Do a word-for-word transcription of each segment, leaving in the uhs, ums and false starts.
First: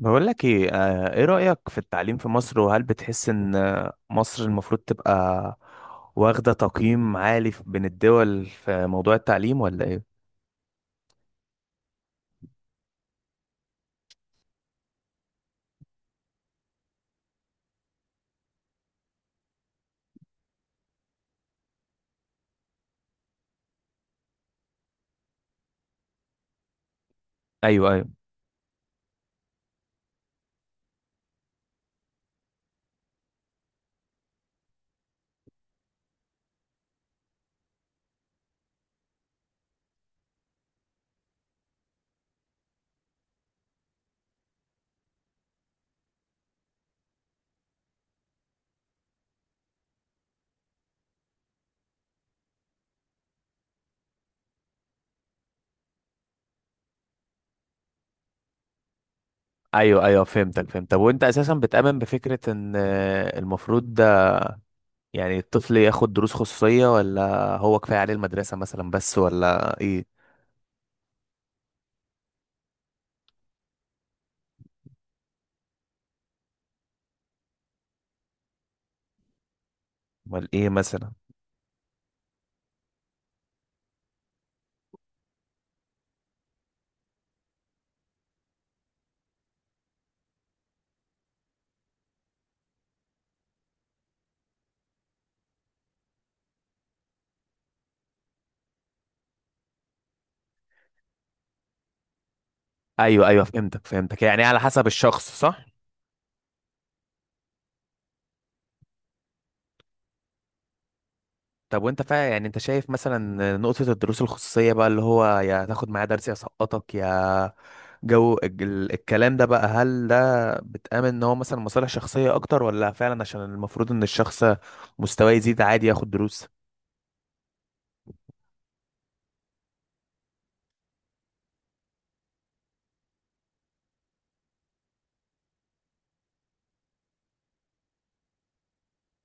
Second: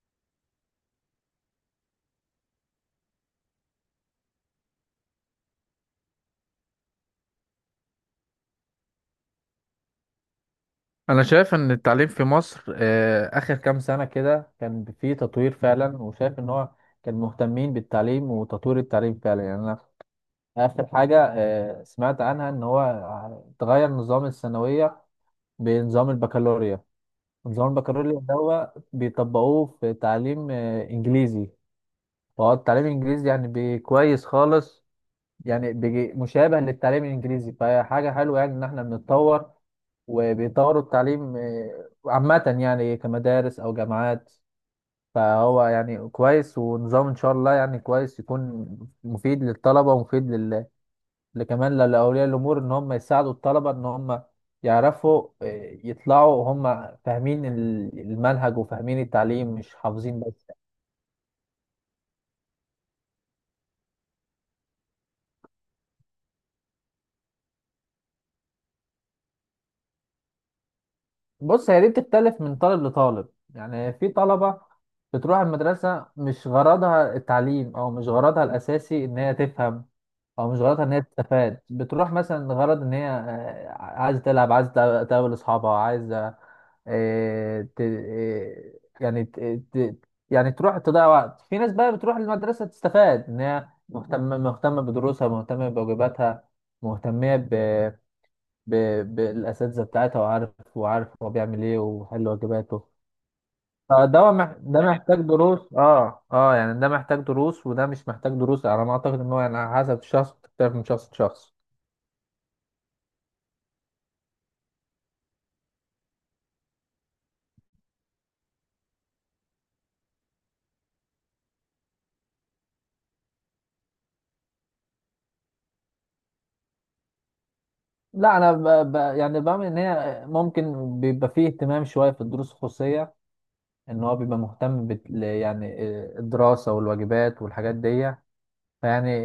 بقول لك ايه آه، ايه رأيك في التعليم في مصر، وهل بتحس ان آه، مصر المفروض تبقى واخدة تقييم عالي في- بين الدول في موضوع التعليم ولا ايه؟ انا شايف ان التعليم في مصر آه، اخر كام سنة كده كان فيه تطوير فعلا، وشايف ان هو كان مهتمين بالتعليم وتطوير التعليم فعلا. يعني انا اخر حاجة آه، سمعت عنها ان هو تغير نظام الثانوية بنظام البكالوريا. نظام ايوه ايوه. البكالوريا ده هو بيطبقوه في تعليم آه، انجليزي. فهو التعليم الانجليزي يعني بي- كويس خالص. يعني بيجي مشابه للتعليم الانجليزي، فهي حاجة حلوة يعني ان احنا بنتطور. وبيطوروا التعليم آه، عامة، يعني كمدارس أو جامعات. فهو يعني كويس، ونظام إن شاء الله يعني كويس يكون مفيد للطلبة ومفيد لل... لكمان لأولياء الأمور إن هم يساعدوا الطلبة، إن هم يعرفوا آه، يطلعوا هم فاهمين ال- المنهج وفاهمين التعليم، مش ايوه حافظين ايوه بس. فهمتك فهمت. طب وانت اساسا بتؤمن بفكرة ان آه، المفروض ده يعني الطفل ياخد دروس خصوصية، ولا هو كفاية عليه المدرسة مثلا بس، ولا ايه؟ بص، هي دي بتختلف من طالب لطالب. يعني في طلبة بتروح المدرسة مش غرضها التعليم، أو مش غرضها الأساسي إن هي تفهم. ولا او مش ايه غلطها ان هي مثلا؟ تستفاد، بتروح مثلا غرض ان هي آه، عايزه تلعب، عايزه تقابل تقابل اصحابها، عايزه آه، ت- آه، يعني ت- ت- يعني تروح تضيع وقت في ناس. بقى بتروح المدرسه تستفاد، ان هي مهتمه مهتمه بدروسها، مهتمه بواجباتها، مهتمه ب... ب... بالاساتذه بتاعتها، وعارف وعارف هو بيعمل ايه وحل واجباته. ايوه ايوه فهمتك آه، فهمتك، ده يعني مح... على ده حسب محتاج الشخص، دروس، صح. اه اه يعني ده محتاج دروس وده مش محتاج دروس، على ما اعتقد ان هو يعني على حسب الشخص، بتختلف من شخص لشخص. طب وانت فا يعني انت شايف مثلا نقطة الدروس الخصوصية بقى، اللي هو يا تاخد معايا درس يا سقطك، يا جو الج- ال- الكلام ده بقى، هل ده بتآمن ان هو مثلا مصالح شخصية اكتر، ولا فعلا عشان المفروض ان الشخص مستواه يزيد عادي ياخد دروس؟ لا انا ب... ب... يعني بعمل ان هي ممكن بيبقى فيه اهتمام شويه في الدروس الخصوصيه، ان هو بيبقى مهتم بت... ل- يعني آه، الدراسه والواجبات والحاجات دي. فيعني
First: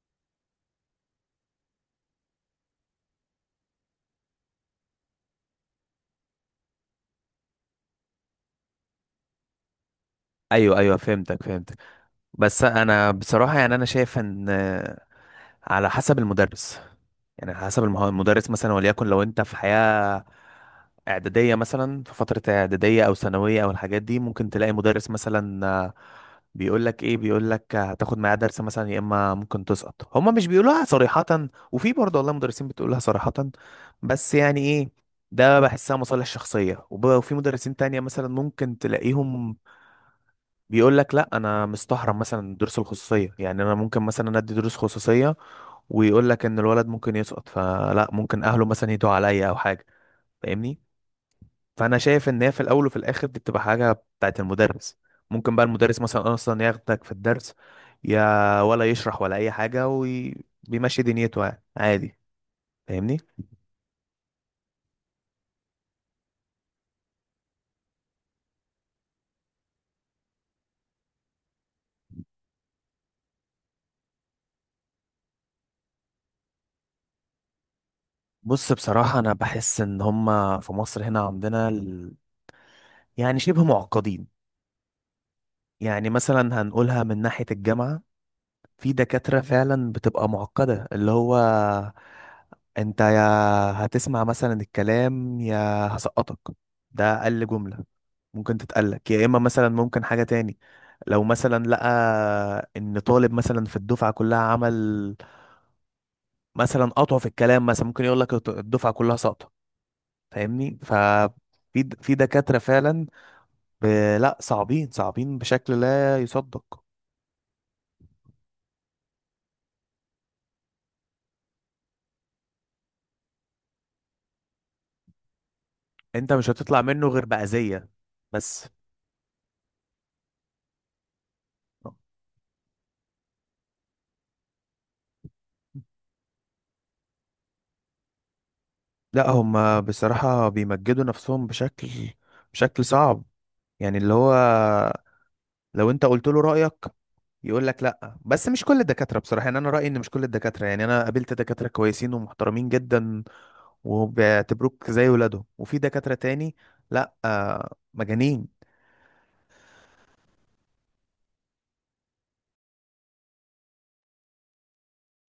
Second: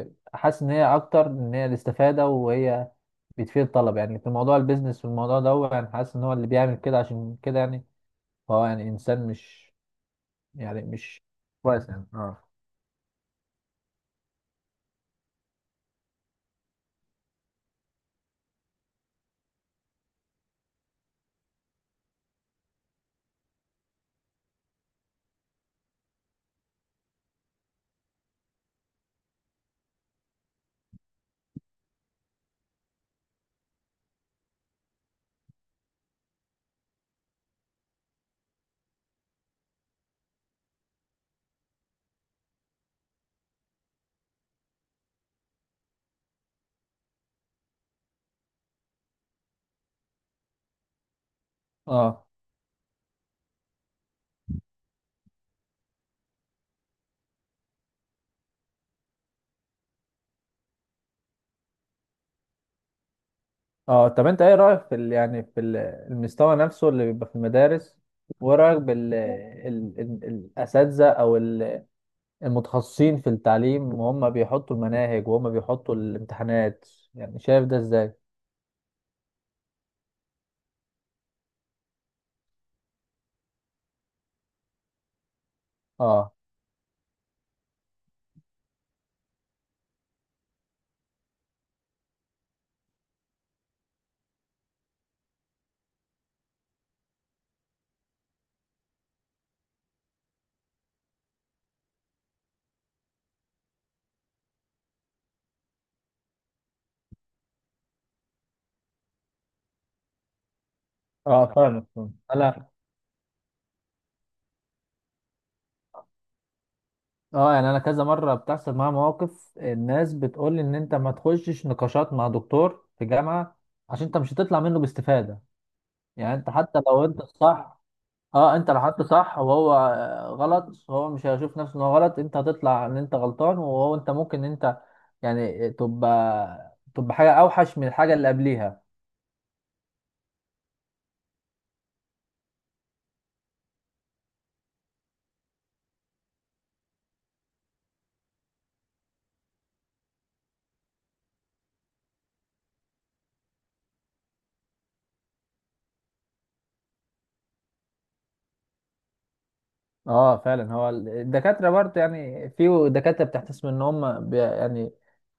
آه، حاسس ان هي اكتر ان هي الاستفاده، وهي بتفيد الطلبه. يعني في موضوع البيزنس والموضوع ده، هو يعني حاسس ان هو اللي بيعمل كده عشان كده، يعني هو يعني انسان مش ايوه يعني ايوه مش فهمتك فهمتك. كويس يعني اه بس انا بصراحة يعني انا شايف ان على حسب المدرس، يعني على حسب المه- المدرس مثلا، وليكن لو انت في حياة اعدادية مثلا، في فترة اعدادية او ثانوية او الحاجات دي، ممكن تلاقي مدرس مثلا آه، بيقول لك ايه، بيقول لك هتاخد معاه درس مثلا يا اما ممكن تسقط، هما مش بيقولوها صريحة، وفي برضه والله مدرسين بتقولها صريحة، بس يعني ايه، ده بحسها مصالح شخصية، وب- وفي مدرسين تانية مثلا ممكن تلاقيهم بيقول لك لا انا مستحرم مثلا الدروس الخصوصيه، يعني انا ممكن مثلا أنا ادي دروس خصوصيه، ويقول لك ان الولد ممكن يسقط، فلا ممكن اهله مثلا يدعوا عليا او حاجه، فاهمني. فانا اه شايف ان هي في الاول وفي الاخر دي بتبقى حاجه بتاعت المدرس، ممكن بقى المدرس مثلا اصلا ياخدك في الدرس يا ولا يشرح ولا اي حاجه وبيمشي دنيته يعني عادي، فاهمني. اه طب انت ايه رايك في ال... يعني في ال- المستوى نفسه اللي بيبقى في المدارس؟ وايه رايك بال ال... ال... الاساتذه او ال- المتخصصين في التعليم، وهم بيحطوا المناهج وهم بيحطوا الامتحانات؟ يعني شايف ده ازاي؟ بص بصراحه انا بحس ان هما في مصر هنا عندنا ال... يعني شبه معقدين، يعني اه مثلا هنقولها من ناحيه الجامعه. في دكاترة فعلا بتبقى معقدة، اللي هو انت يا هتسمع مثلا الكلام يا هسقطك، ده اقل جملة ممكن تتقلك، يا اما مثلا ممكن حاجة تاني، لو مثلا لقى ان طالب مثلا في الدفعة كلها عمل مثلا قطع في الكلام مثلا، ممكن يقول لك الدفعة كلها ساقطة، فاهمني ف اه فاهمك في فاهمك. في دكاترة انا فعلا ب... لا، صعبين، صعبين بشكل لا يصدق. اه يعني انا كذا مره بتحصل معايا مواقف، الناس بتقول لي ان انت ما تخشش نقاشات مع دكتور في جامعه، عشان انت مش هتطلع منه باستفاده. انت يعني مش انت حتى هتطلع لو منه انت غير الصح، بأذية، اه بس انت لو حطه صح وهو غلط، هو مش هيشوف نفسه ان هو غلط، انت هتطلع ان انت غلطان، وهو انت ممكن ان انت يعني تبقى تبقى حاجه اوحش من الحاجه اللي قبليها. لا هم بصراحة بيمجدوا نفسهم بشكل، بشكل صعب، يعني اللي هو لو انت قلت له رأيك، يقول لك لا، بس مش كل الدكاترة بصراحة، يعني انا رأيي ان مش كل الدكاترة، يعني انا قابلت دكاترة كويسين ومحترمين جدا وبيعتبروك زي ولادهم، وفي دكاترة تاني لا آه، مجانين. اه فعلا. هو ال- الدكاتره برضه، يعني في دكاتره بتحتسب ان هم بي يعني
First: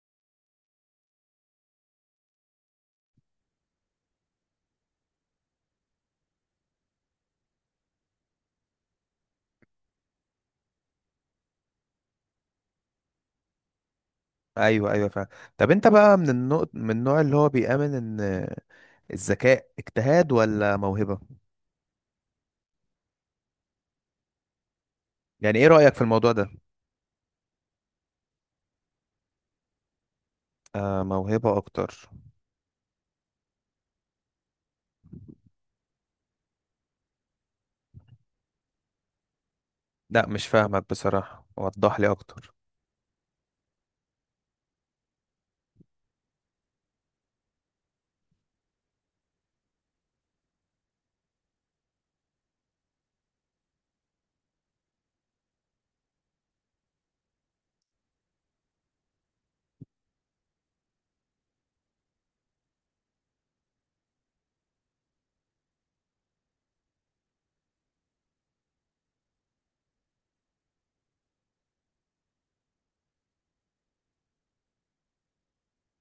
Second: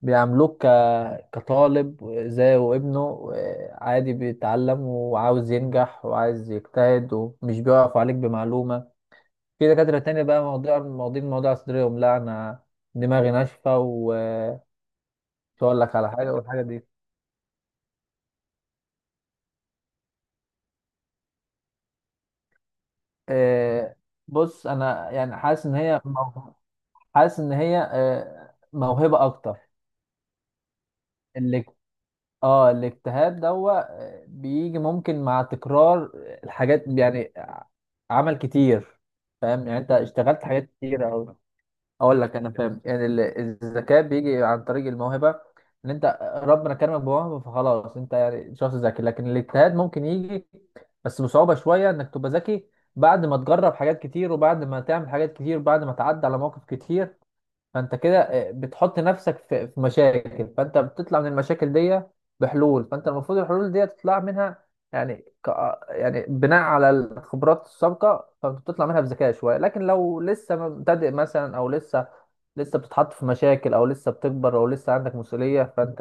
بيعاملوك ك- كطالب زيه وابنه، عادي بيتعلم وعاوز ينجح وعايز يجتهد، ومش بيقف عليك بمعلومه. في دكاتره تانية بقى، مواضيع مواضيع الموضوع صدرهم، لا انا دماغي ناشفة، ايوه ايوه فاهم. مش طب هقول انت لك على بقى من حاجه والحاجه النوع دي. من النوع اللي هو بيآمن ان الذكاء اجتهاد ولا موهبة؟ آه بص، انا يعني يعني حاسس ايه ان رأيك في هي الموضوع ده؟ مو- حاسس ان هي آه موهبه اكتر. آه موهبة اللي اكتر. اه الاجتهاد دوا آه، بيجي ممكن مع تكرار الحاجات، يعني آه، عمل كتير. فاهم يعني انت لا اشتغلت مش حاجات فاهمك كتير او... بصراحة، وضح لي اقول لك، انا اكتر. فاهم. يعني ال- الذكاء بيجي عن طريق الموهبه، ان انت ربنا كرمك بموهبه، فخلاص انت يعني شخص ذكي. لكن الاجتهاد ممكن يجي بس بصعوبه شويه انك تبقى ذكي، بعد ما تجرب حاجات كتير، وبعد ما تعمل حاجات كتير، وبعد ما تعدي على مواقف كتير. فانت كده آه، بتحط نفسك في في مشاكل، فانت بتطلع من المشاكل دي بحلول، فانت المفروض الحلول دي تطلع منها. يعني ك... آه، يعني بناء على الخبرات السابقه، فبتطلع منها بذكاء شويه. لكن لو لسه مبتدئ مثلا، او لسه لسه بتتحط في مشاكل، او لسه بتكبر، او لسه عندك مسؤوليه، فانت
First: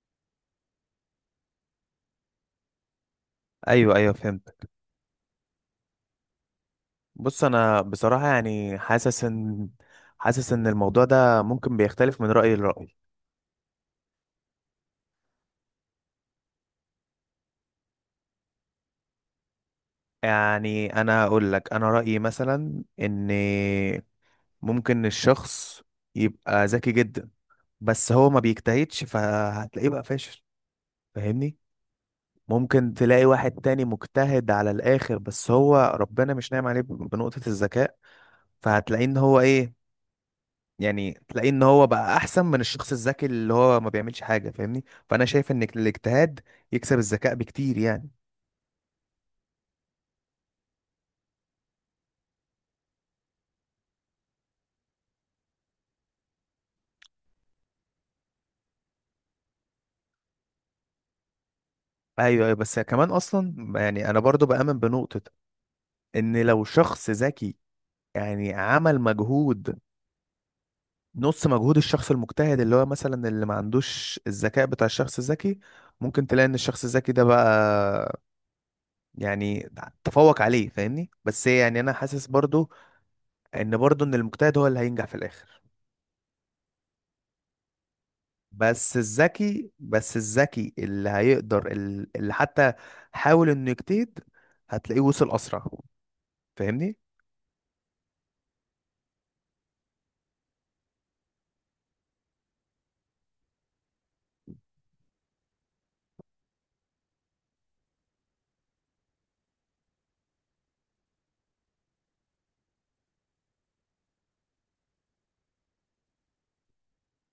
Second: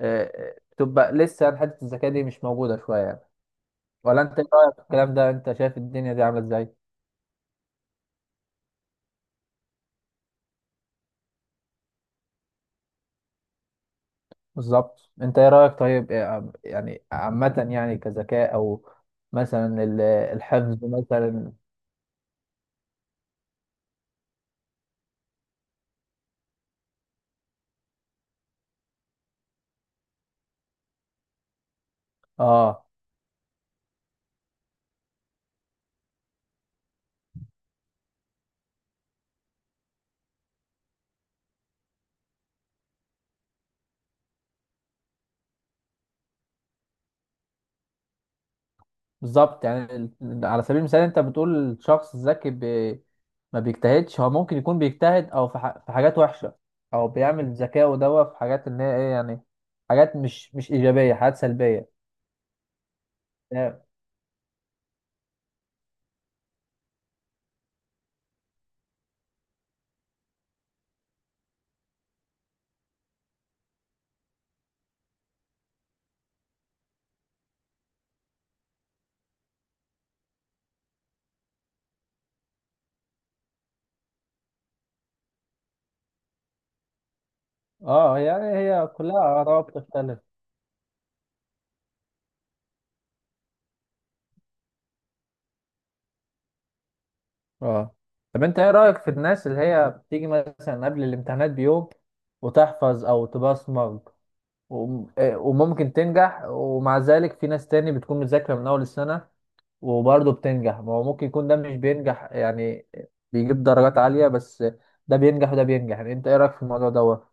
آه، آه، بتبقى لسه يعني حته الذكاء دي مش موجوده شويه يعني. ايوه ايوه ولا انت ايه فهمت. رايك في الكلام ده؟ انت شايف الدنيا دي عامله ازاي؟ بص انا بصراحة يعني حاسس ان حاسس ان الموضوع ده ممكن بيختلف من رأي لرأي، بالظبط. انت ايه رأيك؟ طيب، إيه- يعني عامة يعني كذكاء، او مثلا ال- الحفظ يعني انا اقول مثلا. لك انا رأيي مثلا ان ممكن الشخص يبقى ذكي جدا، بس هو ما بيجتهدش، فهتلاقيه بقى فاشل، فاهمني. اه ممكن تلاقي واحد تاني مجتهد على الاخر، بس هو ربنا مش ناعم عليه بنقطة الذكاء، فهتلاقيه ان هو ايه، يعني تلاقيه ان هو بقى احسن من الشخص الذكي اللي هو ما بيعملش حاجه، فاهمني. فانا شايف ان الاجتهاد يكسب الذكاء بكتير يعني. بالظبط. يعني ال- على سبيل المثال، انت بتقول الشخص الذكي بي ما بيجتهدش، هو ممكن يكون بيجتهد او في، ح... في حاجات وحشة، او بيعمل ذكاءه دوا في حاجات ان هي ايه يعني، حاجات مش مش ايجابية، حاجات سلبية. ايوه ايوه. بس كمان اصلا يعني انا برضو بامن بنقطه ان لو شخص ذكي يعني عمل مجهود، نص مجهود الشخص المجتهد اللي هو مثلا اللي ما عندوش الذكاء بتاع الشخص الذكي، ممكن تلاقي ان الشخص الذكي ده بقى يعني تفوق عليه، فاهمني. بس يعني انا حاسس برضو ان برضو ان المجتهد هو اللي هينجح في الاخر، اه، يعني هي بس كلها آراء الذكي بس بتختلف. الذكي اللي هيقدر ال- اللي حتى حاول انه يجتهد، هتلاقيه وصل اسرع، فاهمني. اه. طب انت ايه رأيك في الناس اللي هي بتيجي مثلا قبل الامتحانات بيوم وتحفظ او تبصمج، وم- آه، وممكن تنجح؟ ومع ذلك في ناس تاني بتكون مذاكرة من اول السنة وبرضه بتنجح. ما هو ممكن يكون ده مش بينجح، يعني بيجيب درجات عالية بس. ده بينجح وده بينجح، يعني انت ايه رأيك في الموضوع دوت؟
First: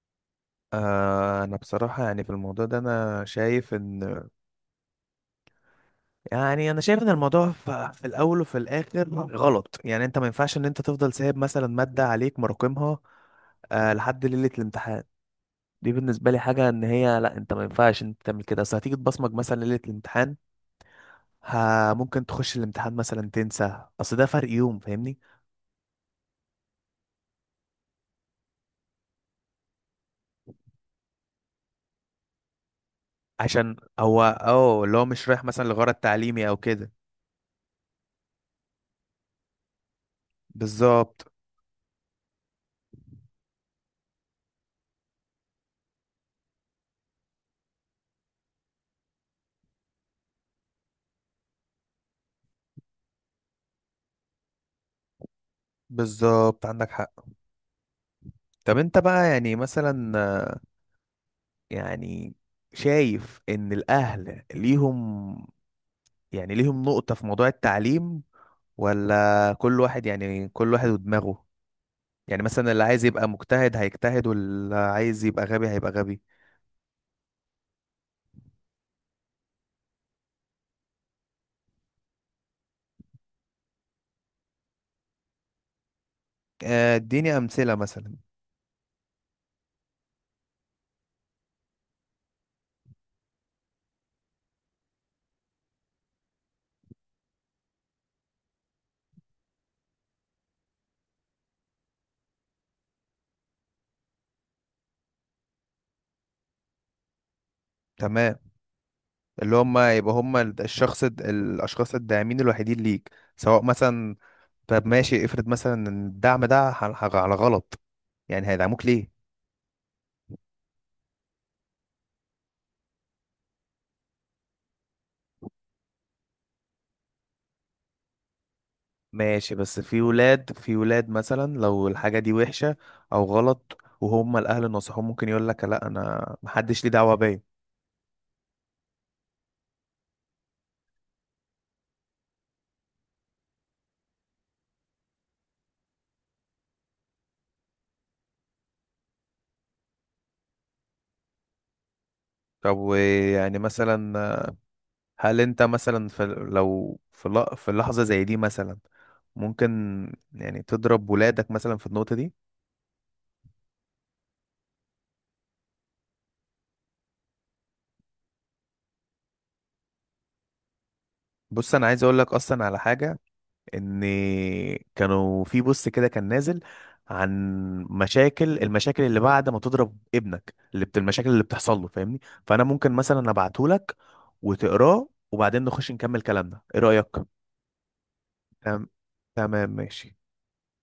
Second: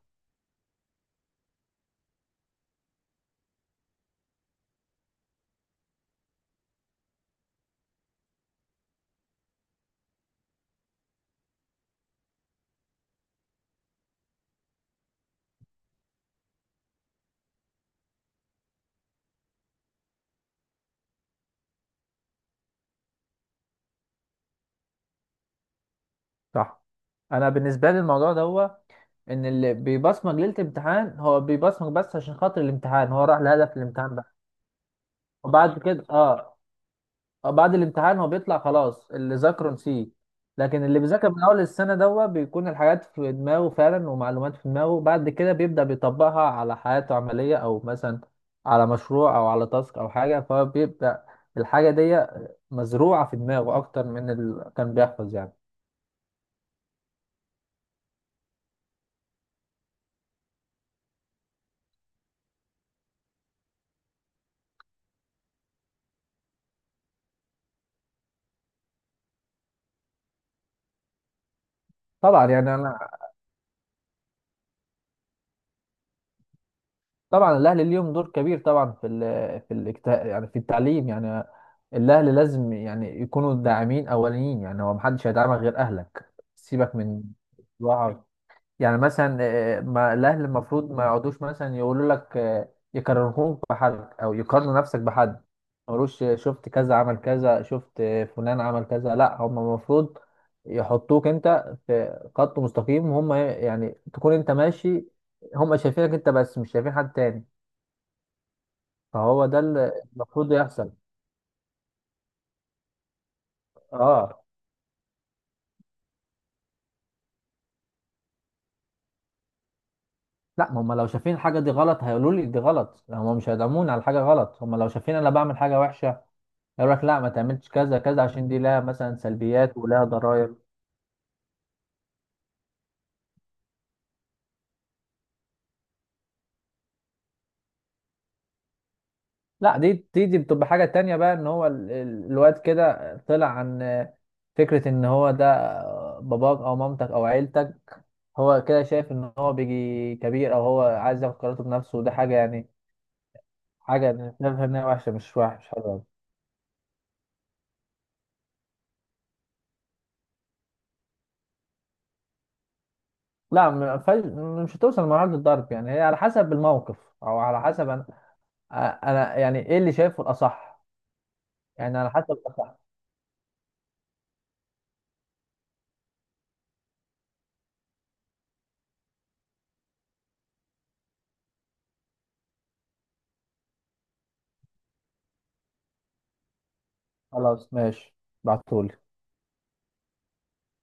آه انا بصراحة يعني في الموضوع ده انا شايف ان، يعني انا شايف ان الموضوع ف- في الاول وفي الاخر غلط، يعني انت ما ينفعش ان انت تفضل سايب مثلا مادة عليك مراكمها آه لحد ليلة الامتحان، دي بالنسبة لي حاجة ان هي لا، انت ما ينفعش انت تعمل كده، اصل هتيجي تبصمج مثلا ليلة الامتحان، ها ممكن تخش الامتحان مثلا تنسى، اصل ده فرق يوم، فاهمني. صح. انا بالنسبة لي الموضوع دوت ان اللي بيبصمج ليلة الامتحان هو بيبصمج بس عشان خاطر الامتحان، هو راح عشان لهدف الامتحان هو بقى. اه اللي هو مش رايح مثلا وبعد لغرض كده تعليمي او اه كده. اه بعد الامتحان هو بيطلع خلاص، اللي ذاكره نسيه. لكن اللي بيذاكر بالظبط. من اول السنه دوت، بيكون الحاجات في دماغه فعلا ومعلومات في دماغه، بعد كده بيبدا بيطبقها على حياته عمليه، او مثلا على مشروع او على تاسك او حاجه، فبيبدا الحاجه دي مزروعه في دماغه اكتر من اللي كان بيحفظ يعني. بالظبط عندك حق. طب انت بقى يعني مثلا، يعني شايف ان الاهل ليهم يعني ليهم نقطة في موضوع التعليم، ولا كل واحد يعني كل واحد ودماغه، يعني طبعا. مثلا يعني اللي عايز انا يبقى مجتهد هيجتهد، واللي عايز يبقى غبي هيبقى غبي. طبعا الاهلي ليهم دور كبير طبعا في ال في الاجت- يعني في التعليم يعني. الاهلي لازم يعني يكونوا داعمين اوليين، يعني هو محدش هيدعمك غير اهلك، آه، سيبك من اديني امثلة مثلا. الواقع. يعني مثلا آه، ما الاهلي المفروض ما يقعدوش مثلا يقولوا لك آه، يكرهوك بحد، او يقارنوا نفسك بحد، ما يقولوش آه، شفت كذا عمل كذا، شفت آه، فلان عمل كذا. لا، هم المفروض يحطوك انت في خط مستقيم هم، يعني تكون انت ماشي، هم شايفينك انت بس، مش شايفين حد تاني. تمام. فهو اللي ده هم اللي يبقى هم المفروض يحصل. الشخص الد- الاشخاص الداعمين الوحيدين ليك، سواء مثلا. اه. طب ماشي افرض مثلا ان الدعم ده ح- ح- على غلط، يعني هيدعموك ليه؟ لا هم لو شايفين الحاجه دي غلط هيقولوا لي دي غلط، يعني هم مش هيدعموني على حاجه غلط. هم لو شايفين انا بعمل حاجه وحشه، يقول لك لا ما تعملش كذا كذا، عشان دي لها مثلا ماشي، سلبيات بس في ولها ولاد ضرائب. في ولاد مثلا لو الحاجة دي وحشة او غلط وهم الاهل نصحوه، ممكن يقول لك لا انا محدش ليه دعوة بيا. لا، دي دي دي بتبقى حاجه تانية بقى، ان هو ال- ال- الواد كده طلع عن فكره ان هو ده باباك او مامتك او عيلتك. هو كده شايف ان هو بيجي كبير، او هو عايز ياخد قراراته بنفسه، وده حاجه يعني طب ويعني حاجه مثلا، شايفها انها وحشه، مش هل انت وحش حلوه. مثلا في لو في ل- في لحظة زي دي مثلا ممكن يعني تضرب ولادك مثلا في النقطة دي؟ لا، م- فج... مش هتوصل لمرحلة الضرب. يعني هي على حسب الموقف، او على حسب انا أ- انا يعني ايه اللي شايفه الاصح. بص انا يعني عايز على اقول حسب لك اصلا الاصح. على حاجة، ان كانوا في بوست كده كان نازل عن مشاكل، المشاكل اللي بعد ما تضرب ابنك، اللي بت المشاكل اللي بتحصل له، فاهمني. فانا ممكن مثلا ابعته لك وتقراه، وبعدين نخش نكمل كلامنا، ايه رأيك؟ خلاص، ماشي، تمام. بعتهولي. تمام ماشي.